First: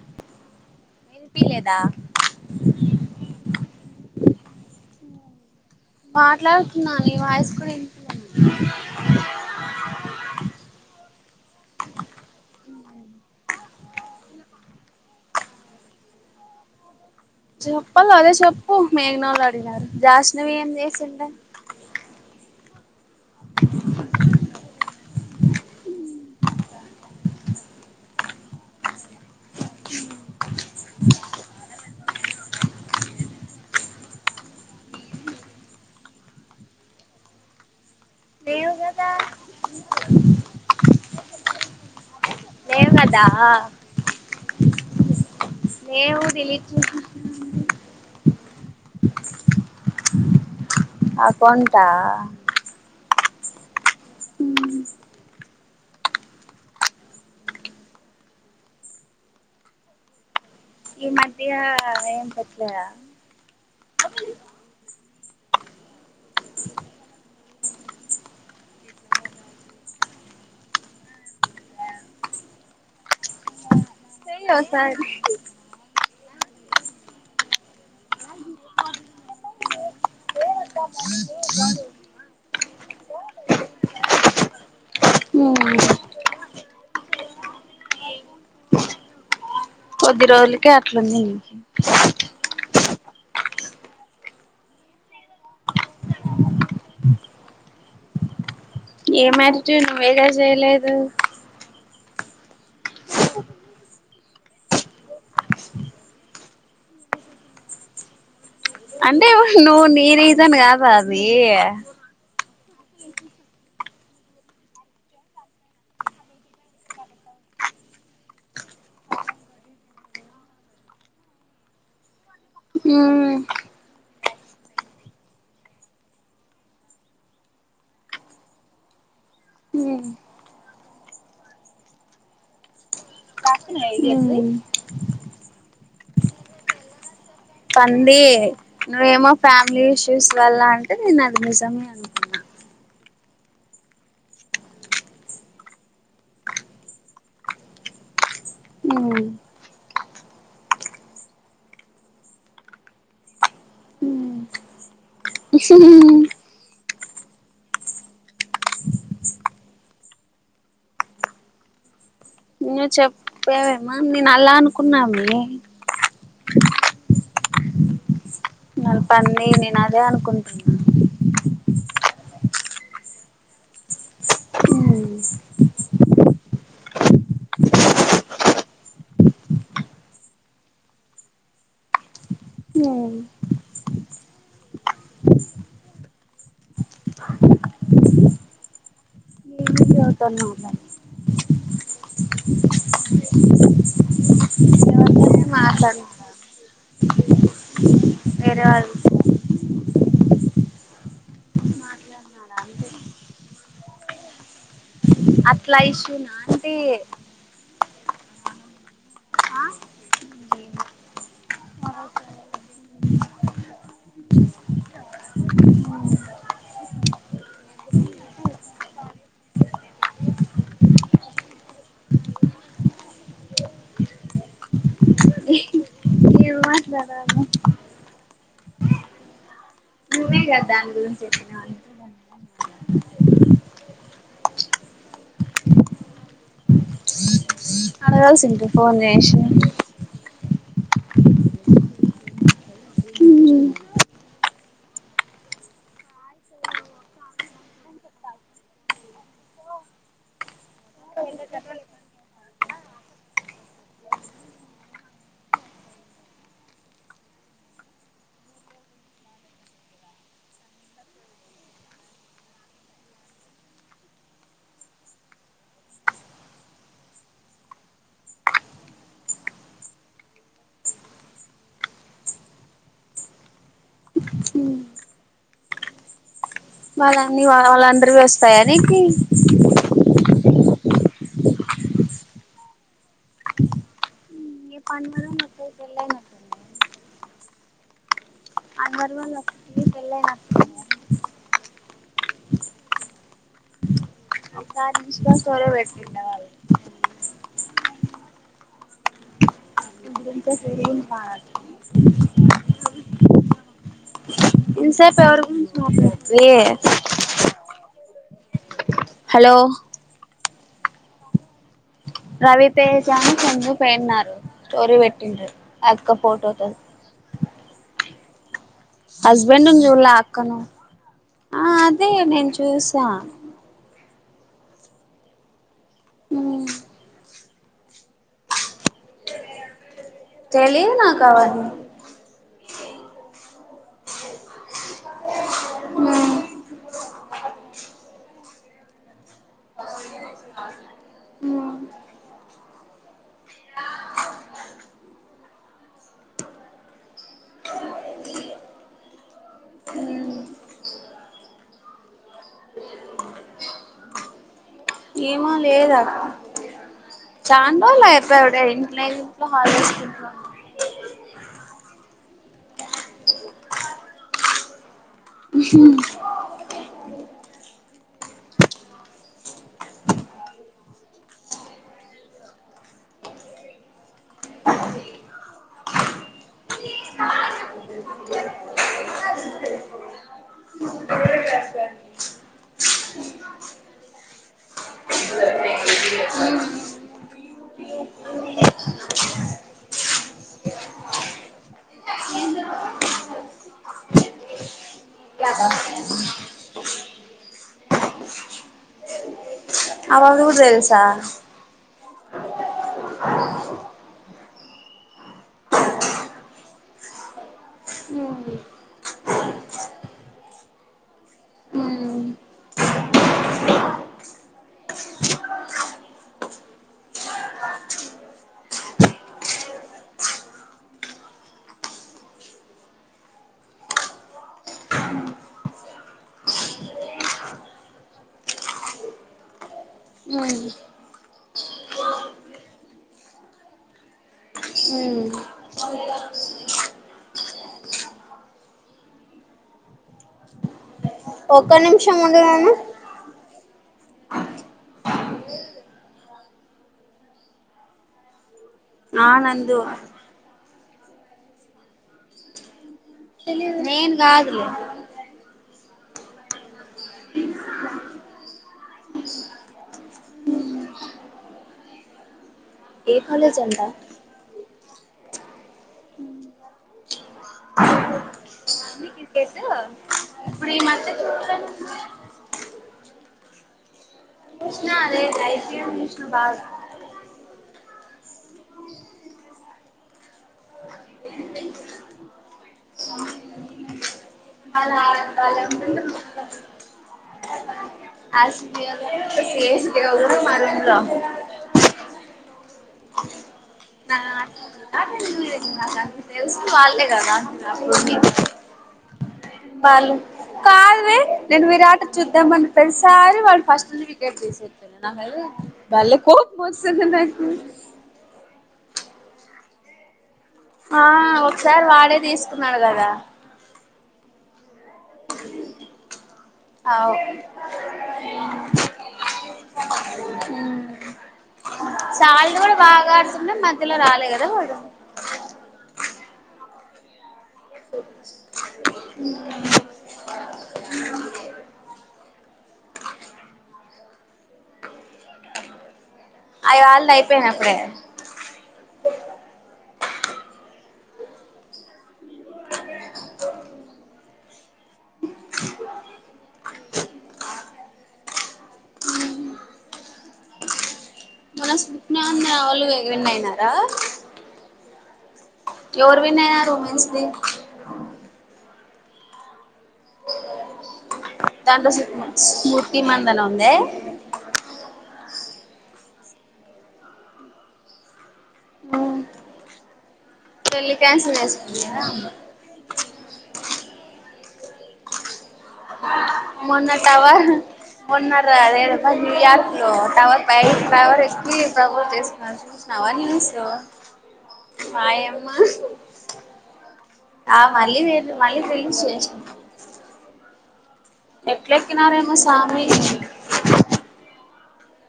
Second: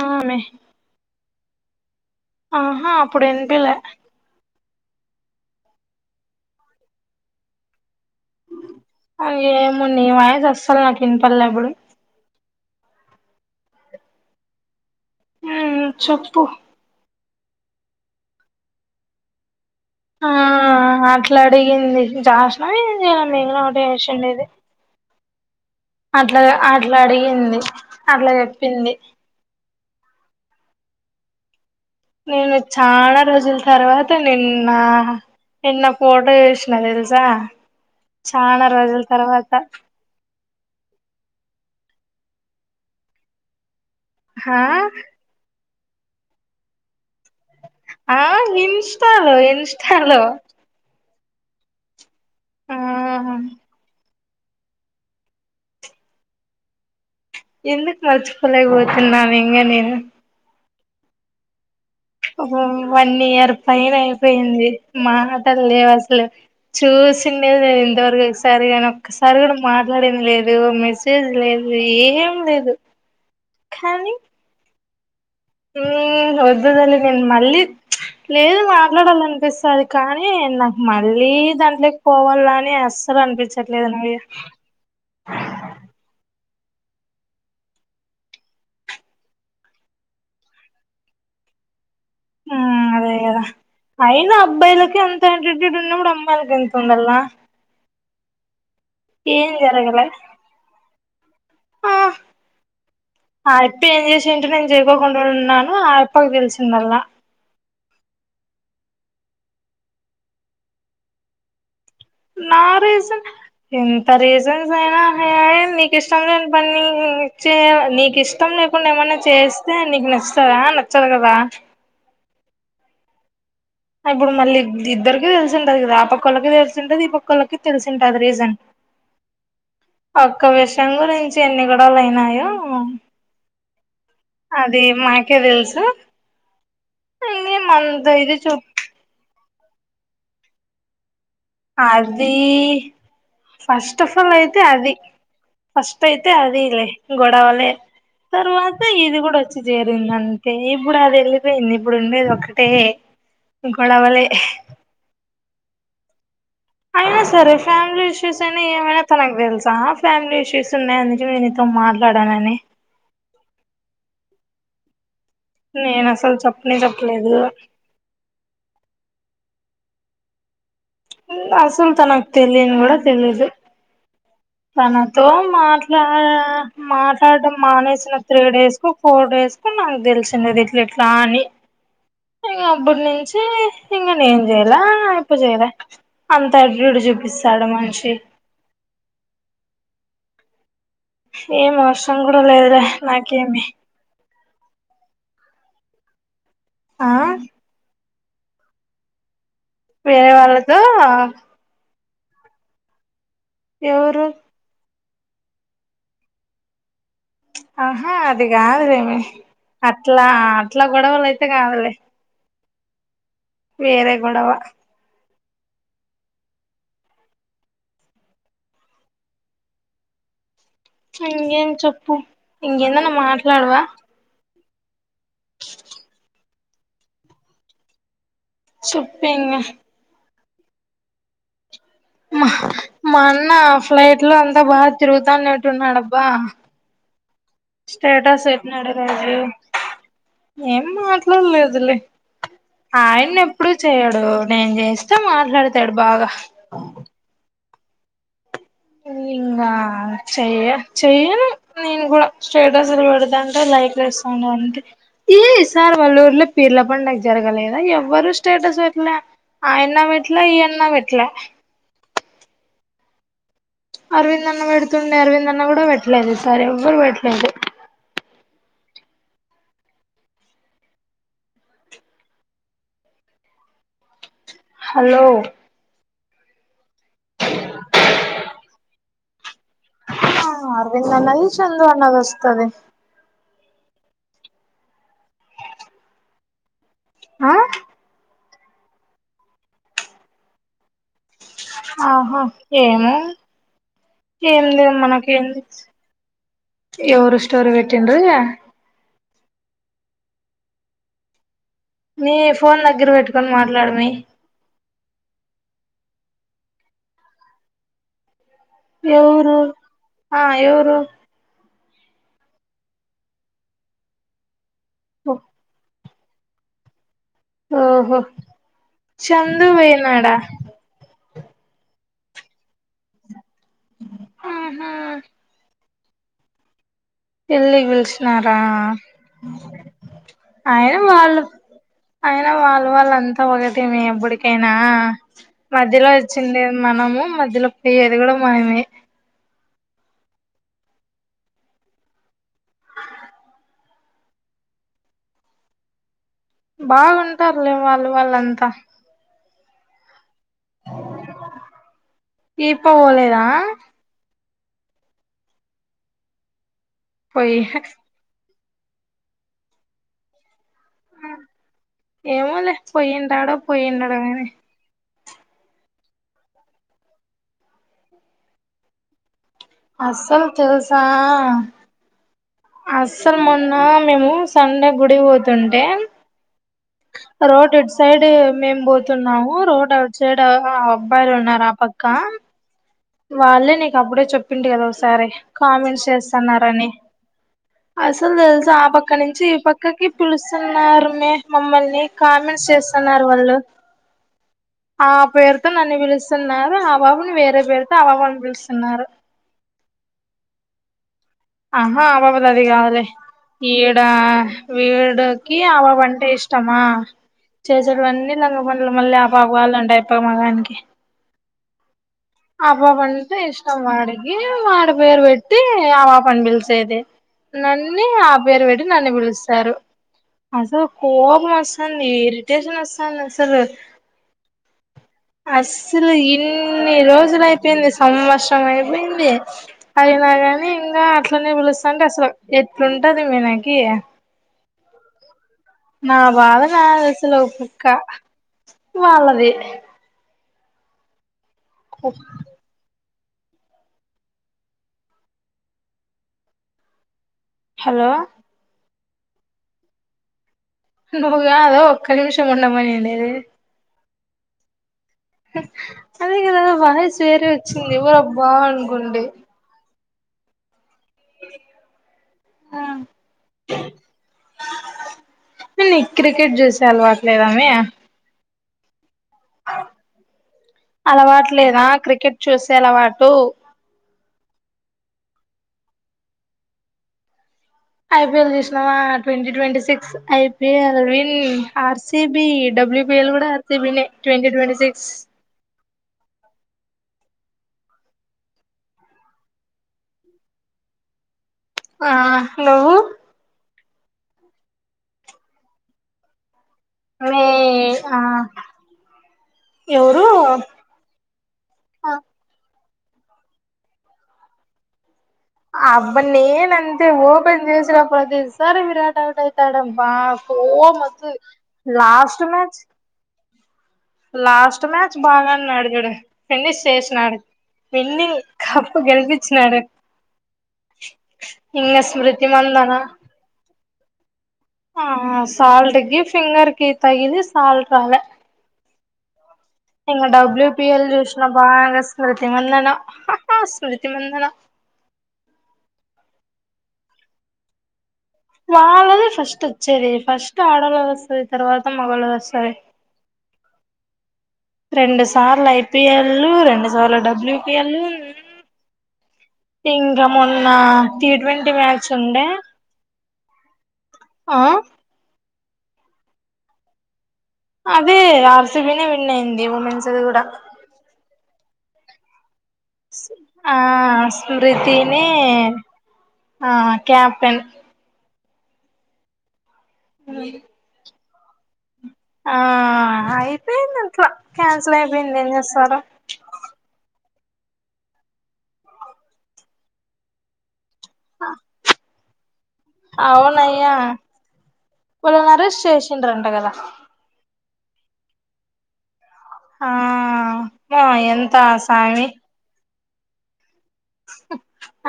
ఆమె, పీ లేదా, ఆహా అప్పుడు ఇన్పిలే, మాట్లాడుతున్నాను నీ వాయసు కూడా ఏం, అగే మున్నవాయజసలు నాటిన్ పల్లప్పుడు, ఉం చెప్పు, చెప్పలో అదే చెప్పు మేఘనోళ్ళు అడిగనారు ఆ దాసినవి ఏం చేసింది అట్లా అడిగింది జాహ్నవి మేఘన ఒకటి చేసిండేది అట్లా అట్లా అడిగింది అట్లా చెప్పింది నేను చాలా రోజుల తర్వాత నిన్న నిన్న ఫోటో చేసినా తెలుసా చాలా లేవు రోజుల కదా తర్వాత ఏం కాదా హా ఏమో తెలియట్లే ఆ ఇన్స్టలో ఇన్స్టలో అకౌంట్ ఆ ఆహా ఉ ఎందుకు మర్చిపోలేక పోతున్నాను ఇంగా నేను ఈ మధ్య ఏం పెట్టలేదా ఇన్నియార్ ఫైవ్ అయిపోయింది మాటలు లేవు అసలు చూసిండేదిను ఇంతవరకు ఒకసారిగానీ ఒకాసారి కూడా మాట్లాడేది లేదు మెసేజ్ లేదు ఏం లేదు కాని ఉండు ఓ సారి ఉ వద్దు తల్లి. నేను మళ్ళీ లేదు మాట్లాడాలనిపిస్తది కానీ నాకు మళ్ళీ దాంట్లోకి పోవాల అని అస్సలు అనిపించట్లేదు అవి ఉ కొద్ది రోజులకే అట్లా ఉన్నది ఆ అదే కాదా అయినా అబ్బాయిలకి ఎంత ఎంట్రక్టెడ్ ఉన్నప్పుడు అమ్మాయిలకి ఎంత ఉండాల ఏ ఏం మ్యారిట్ నువ్వు ఎలా చేయలేదు ఆ ఆ అప్ప ఏం చేసింటో నేను చేకోకుండా ఉన్నాను ఆ అప్పకి తెలిసిందల అంటే నువ్వు నీ రీజన్ కాదా అది నారీజన్ ఎంత రీజన్స్ ఏ రీజన్ హై అయినా నీకు ఇష్టం లేని పని నీకు ఇష్టం లే చెప్పకుండా ఏమన్నా చేస్తే నీకు నచ్చుతదా నచ్చదు కదా ఉ ఇప్పుడు మళ్ళీ ఇద్దరిక తెలిసి ఉంటది కదా ఆ పక్కళ్ళకి తెలిసి ఉంటేది ఈ పక్కళ్ళకి తెలిసింటే అది రీజన్ ఒక్క విషయం గురించి ఎన్ని గొడవలు అయినాయో ఉ అది మాకే తెలుసు ఇంగేం అంత పంది ఇది చూ నువ్వేమో ఫ్యామిలీ ఇష్యూస్ వల్ల అంటే నేను అది నిజమే అనుకున్నాను ఈ ఫస్ట్ ఆఫ్ ఆల్ అయితే అది ఫస్ట్ అయితే అది లే గొడవలే తర్వాత ఇది కూడా వచ్చి చేరింది అంతే ఇప్పుడు అది వెళ్ళిపోయింది ఇప్పుడు ఉండేది ఒక్కటే గొడవలే అయినా సరే ఫ్యామిలీ ఇష్యూస్ అయినా ఏమైనా తనకు తెలుసా ఫ్యామిలీ ఇష్యూస్ ఉన్నాయందుకనే తో మాట్లాడానని నువ్ చెప్పేవేమ నేను అలా అనుకున్నా నేను అసలు చెప్పనే చెప్పలేదు నల్ పన్ని నేను అదే అనుకుంటున్నా అసల్ తనక్ తెలిన్ కూడా తెలిదు తనతో మాట్లా మాట్లాడం మానేసిన త్రీ డేస్ కో ఫోర్ డేస్ కో నాకు తెలిసింది ఇది ఇట్లిట్లా అని ఇగ అప్పుటి నుంచి ఇంగా నేన్ జేయలే ఆయప్ప జేయలే అంత యాటిట్యూడ్ చూపిస్తాడు ఆ మనిషి ఏవతున్న ఓటే ఏం ఆవశ్రం కూడా లేదులే నాకేమి ఎవరితో ఏం మాట్లాడా ఆ వేరేవాళ్ వేరే వాళ్ళతో మాట్లాడినారా అంటే ఎవరు అట్లా ఇష్యూ నా అంటే ఆహా అది కాదులేేమే అట్లా అట్లా గొడవలు అయితే కాదులే వేరే గొడవ ఇంగేం చెప్పు ఇంకేందన్నా మాట్లాడవా ఇహ్ మాట్లాడాలా చెప్పింగా ఇప్పుడే గా దాని గురించి చెప్పినా మా మా అన్న ఫ్లైట్ లో అంతా బాగా తిరుగుతానట్టున్నాడబ్బా స్టేటస్ అడగాల్సి ఉంటే పెట్నాడు ఫోన్ రోజు చేసి ఏం మాట్లాడలేదులే ఆయన్న ఏప్పుడుూ చేయడు నేను చేస్తే మాట్లాడతాడు బాగా ఇంగ చేయా చెయ్యను నేను కూడా స్టేటస్ పెడదా అంటే లైక్ చేస్తోండా అంటే ఏ ఈ సార్ వల్లూరులో పీర్ల పండుగ జరగలేదా ఎవ్వరు స్టేటస్ పెట్లే ఆయన్న వెట్లే ఈయాన్నా వేట్లే అరవింద్ అన్న పెడుతుండే అరవింద్ అన్న కూడా పెట్టలేదు ఈ సారి ఎవ్వరు పెట్లేదు హ్ హలో వాళ్ళన్నీ వాళ్ళ వాళ్ళందరి వస్తాయా నికి ఆ అరవింద్ అన్నది చందు అన్నది వస్తది పండన్న ఆ అన్వర్ వాళ్ళ పెళ్ళైన ఆహా ఏమో తేలేదు ఒకసారి ఇన్స్టా మనకేంది స్టోరీ పెట్టిండే వాళ్ళు ఎవరు స్టోరీ పెట్టింరు సిరిగుం ఆ మీ ఫోన్ దగ్గర పెట్టుకని మాట్లాడమే ఇంత సేపు ఎవరి గురించి మాట్లాడుతున్నారు హలో ఎవరు ఆ ఎవరు రవితేజ ను సంజీ పోయారు స్టోరీ పెట్టిండ్రి ఆ అక్క ఫోటోతో ఆహో హస్బెండ్ ను చూళ అక్కను ఆ అదే నేను చూసా హుమ్ హుమ్ హుమ్ పెళ్ళి పిలిచినారా ఆయన తెలియదు నాకు వాళ్ళు అవన్నీ అయినా వాళ్లు వాళ్ళ అంతా ఒకటేనే ఎప్పడికైనా మధ్యలో వచ్చింది మనము మధ్యలో పోయ్యేది కూడా మనమే బాగుంటారులే వాళ్ళు వాళ్ళంతా దీపు పోలేదా ఏమో లే పోయి చాలారోజులు అయింది అప్పుడే ఇంట్లో ఇంట్లో హాలిడేస్ కి ఏమోలే పోయించోటు పోయి ఉండటం కానీ [unintelligible] అస్సలు తెలుసా అస్సలు మొన్న మేము సండే గుడికి పోతుంటే రోడ్ ఇటు సైడ్ మేము పోతున్నాము రోడ్ అటు సైడ్ అబ్బాయిలు ఉన్నారు ఆ పక్క వాళ్ళే నీకు అప్పుడే చెప్పింటి కదా ఒకసారి కామెంట్స్ చేస్తున్నారని అసలు తెలుస ఆ పక్క నుంచి ఈ పక్కకి పిలుస్తున్నారు మె మమ్మల్ని కామెంట్స్ చేస్తున్నారు వాళ్ళు ఆ పేరుతో నన్ను పిలుస్తున్నారు ఆ బాబుని వేరే పేరుతో ఆ బాబుని పిలుస్తున్నారు ఎవరు తెల్సా ఆహా ఆ బాబుది అది కాదే ఈడా వీడికి ఆ పాపంటే ఇష్టమా చేసెటివన్నీ లంగ పనులు మళ్ళీ ఆ పాప కావాలంటే ఎట్లా మగానికి ఆ పాపంటే ఇష్టం వాడికి వాడి పేరు పెట్టి ఆ పాపనీ పిలిచేది నన్ని ఆ పేరు పెట్టి నన్ను పిలుస్తారు అసలు కోపమ్ వస్తుంది ఇరిటేషన్ వస్తుంది అసలు అసలు ఎన్ని రోజులు సంవత్సరం అయిపోయింది అయినా గాని ఇంకా అట్లనే పిలుస్తంటే అసలు ఎట్లుంటది మనాకి హ నా భాధ నాది అసలు ఒక పక్క వాళ్ళది ఒక్క నిమిషం ఉండు హలో ఆ నందు నువ్ కాదా ఒక్క నిమిషం ఉండుమనింది నేను కాదులే అదే కదా వాయిస్ వేరే వచ్చింది ఎవరబ్బా అనుకుంటి [unintelligible] ఏ కాలేజ్ అంట నీ క్రికెట్ చూసే అలవాట్లేదని ఇప్పుడీ మాత్ర [inaudible] చూసేలవాటు చూష్ణ లేదు [inaudible] ఐపీఎల్ చూస్నవా twenty twenty six IPL win are CB WBL కూడా ఆర్సిబి నే [inaudible] [inaudible] ఆ హలో [inaudible] మీ ఆ ఎవరు కాద్ వె నేను విరాట చూద్దామని ప్రతి సారి వాళ్ళు ఫస్ట్ నుని వికెట్ తీసేస్ [inaudible] అబ్బ నేన అంతే ఓపెన్ చేసిన ప్రతిసారి విరాట్ అవుట్ అవుతాడబ్బా కోపం ఆ వత్తది ఒకసారి వాడే లాస్ట్ తీసుకున్నాడు మ్యాచ్ కదా లాస్ట్ మ్యాచ్ బాగానే అడిగాడే ఫనిష్ అవు చేసినాడు విన్ని కప్పు గెలిపించినాడు ఇంద స్మృతి మందనా అంటే మధ్యలో రాలే కదా వాడు ఆ సాల్ట్ కి ఫింగర్ కి తగిలిస్ ఇంగ డబ్ల్యూపిఎల్ చూసినా బాగా స్మృతి మందన స్మృతి మందన అయ్ రాల్డ్ అయిపోయినయ్ అప్పుడే వాళ్ళదే ఫస్ట్ వచ్చేది ఫస్ట్ ఆడొళ్ళదొస్తది తర్వాత మగొళ్ళది వస్తది రెండు సార్లు ఐపిఎల్ రెండు సార్లు డబ్ల్యూపిఎల్ ఇంగ మొన్న టీ ట్వంటీ మ్యాచ్ ఉండే నావోళ్ళు వేగ్ విన్ అయ్నారా ఆ ఎవరు విన్ అయ్యారు వుమెన్స్ ది అదే ఆర్సిబీనే విన్ అయింది ఉమెన్స్ ది కూడా దాంట్లో స్ స్మూత్ ఆ స్మృతినే ఆ క్యాప్టెన్ [inaudible] పెళ్లి క్యాన్సల్ చేసుకున్నారా ఆ అయ్పోయింది అట్లా క్యాన్సిల్ అయ్పోయింది ఏం చేస్తారు మొన్న టవాల్ మొన్న రా అదేదో న్యూయార్క్ లో టవర్ పై టవర్ ఎక్ [inaudible] వాళ్లన్ అరేస్ట్ చేషిన్ రన్ట కదా ఆ మళ్ళీ వేరు మళ్ళీ ఫిల్మ్స్ చేేశిండ్ర్ ఆ మో ఎంత సామి ఎట్లెక్కినారేమో సామి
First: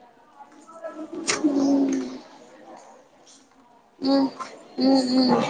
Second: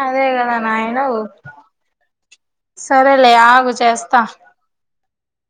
అదే కదా నాయనో సరే లే ఆగ్ ఉమ్ హ్మ్ హ్మ్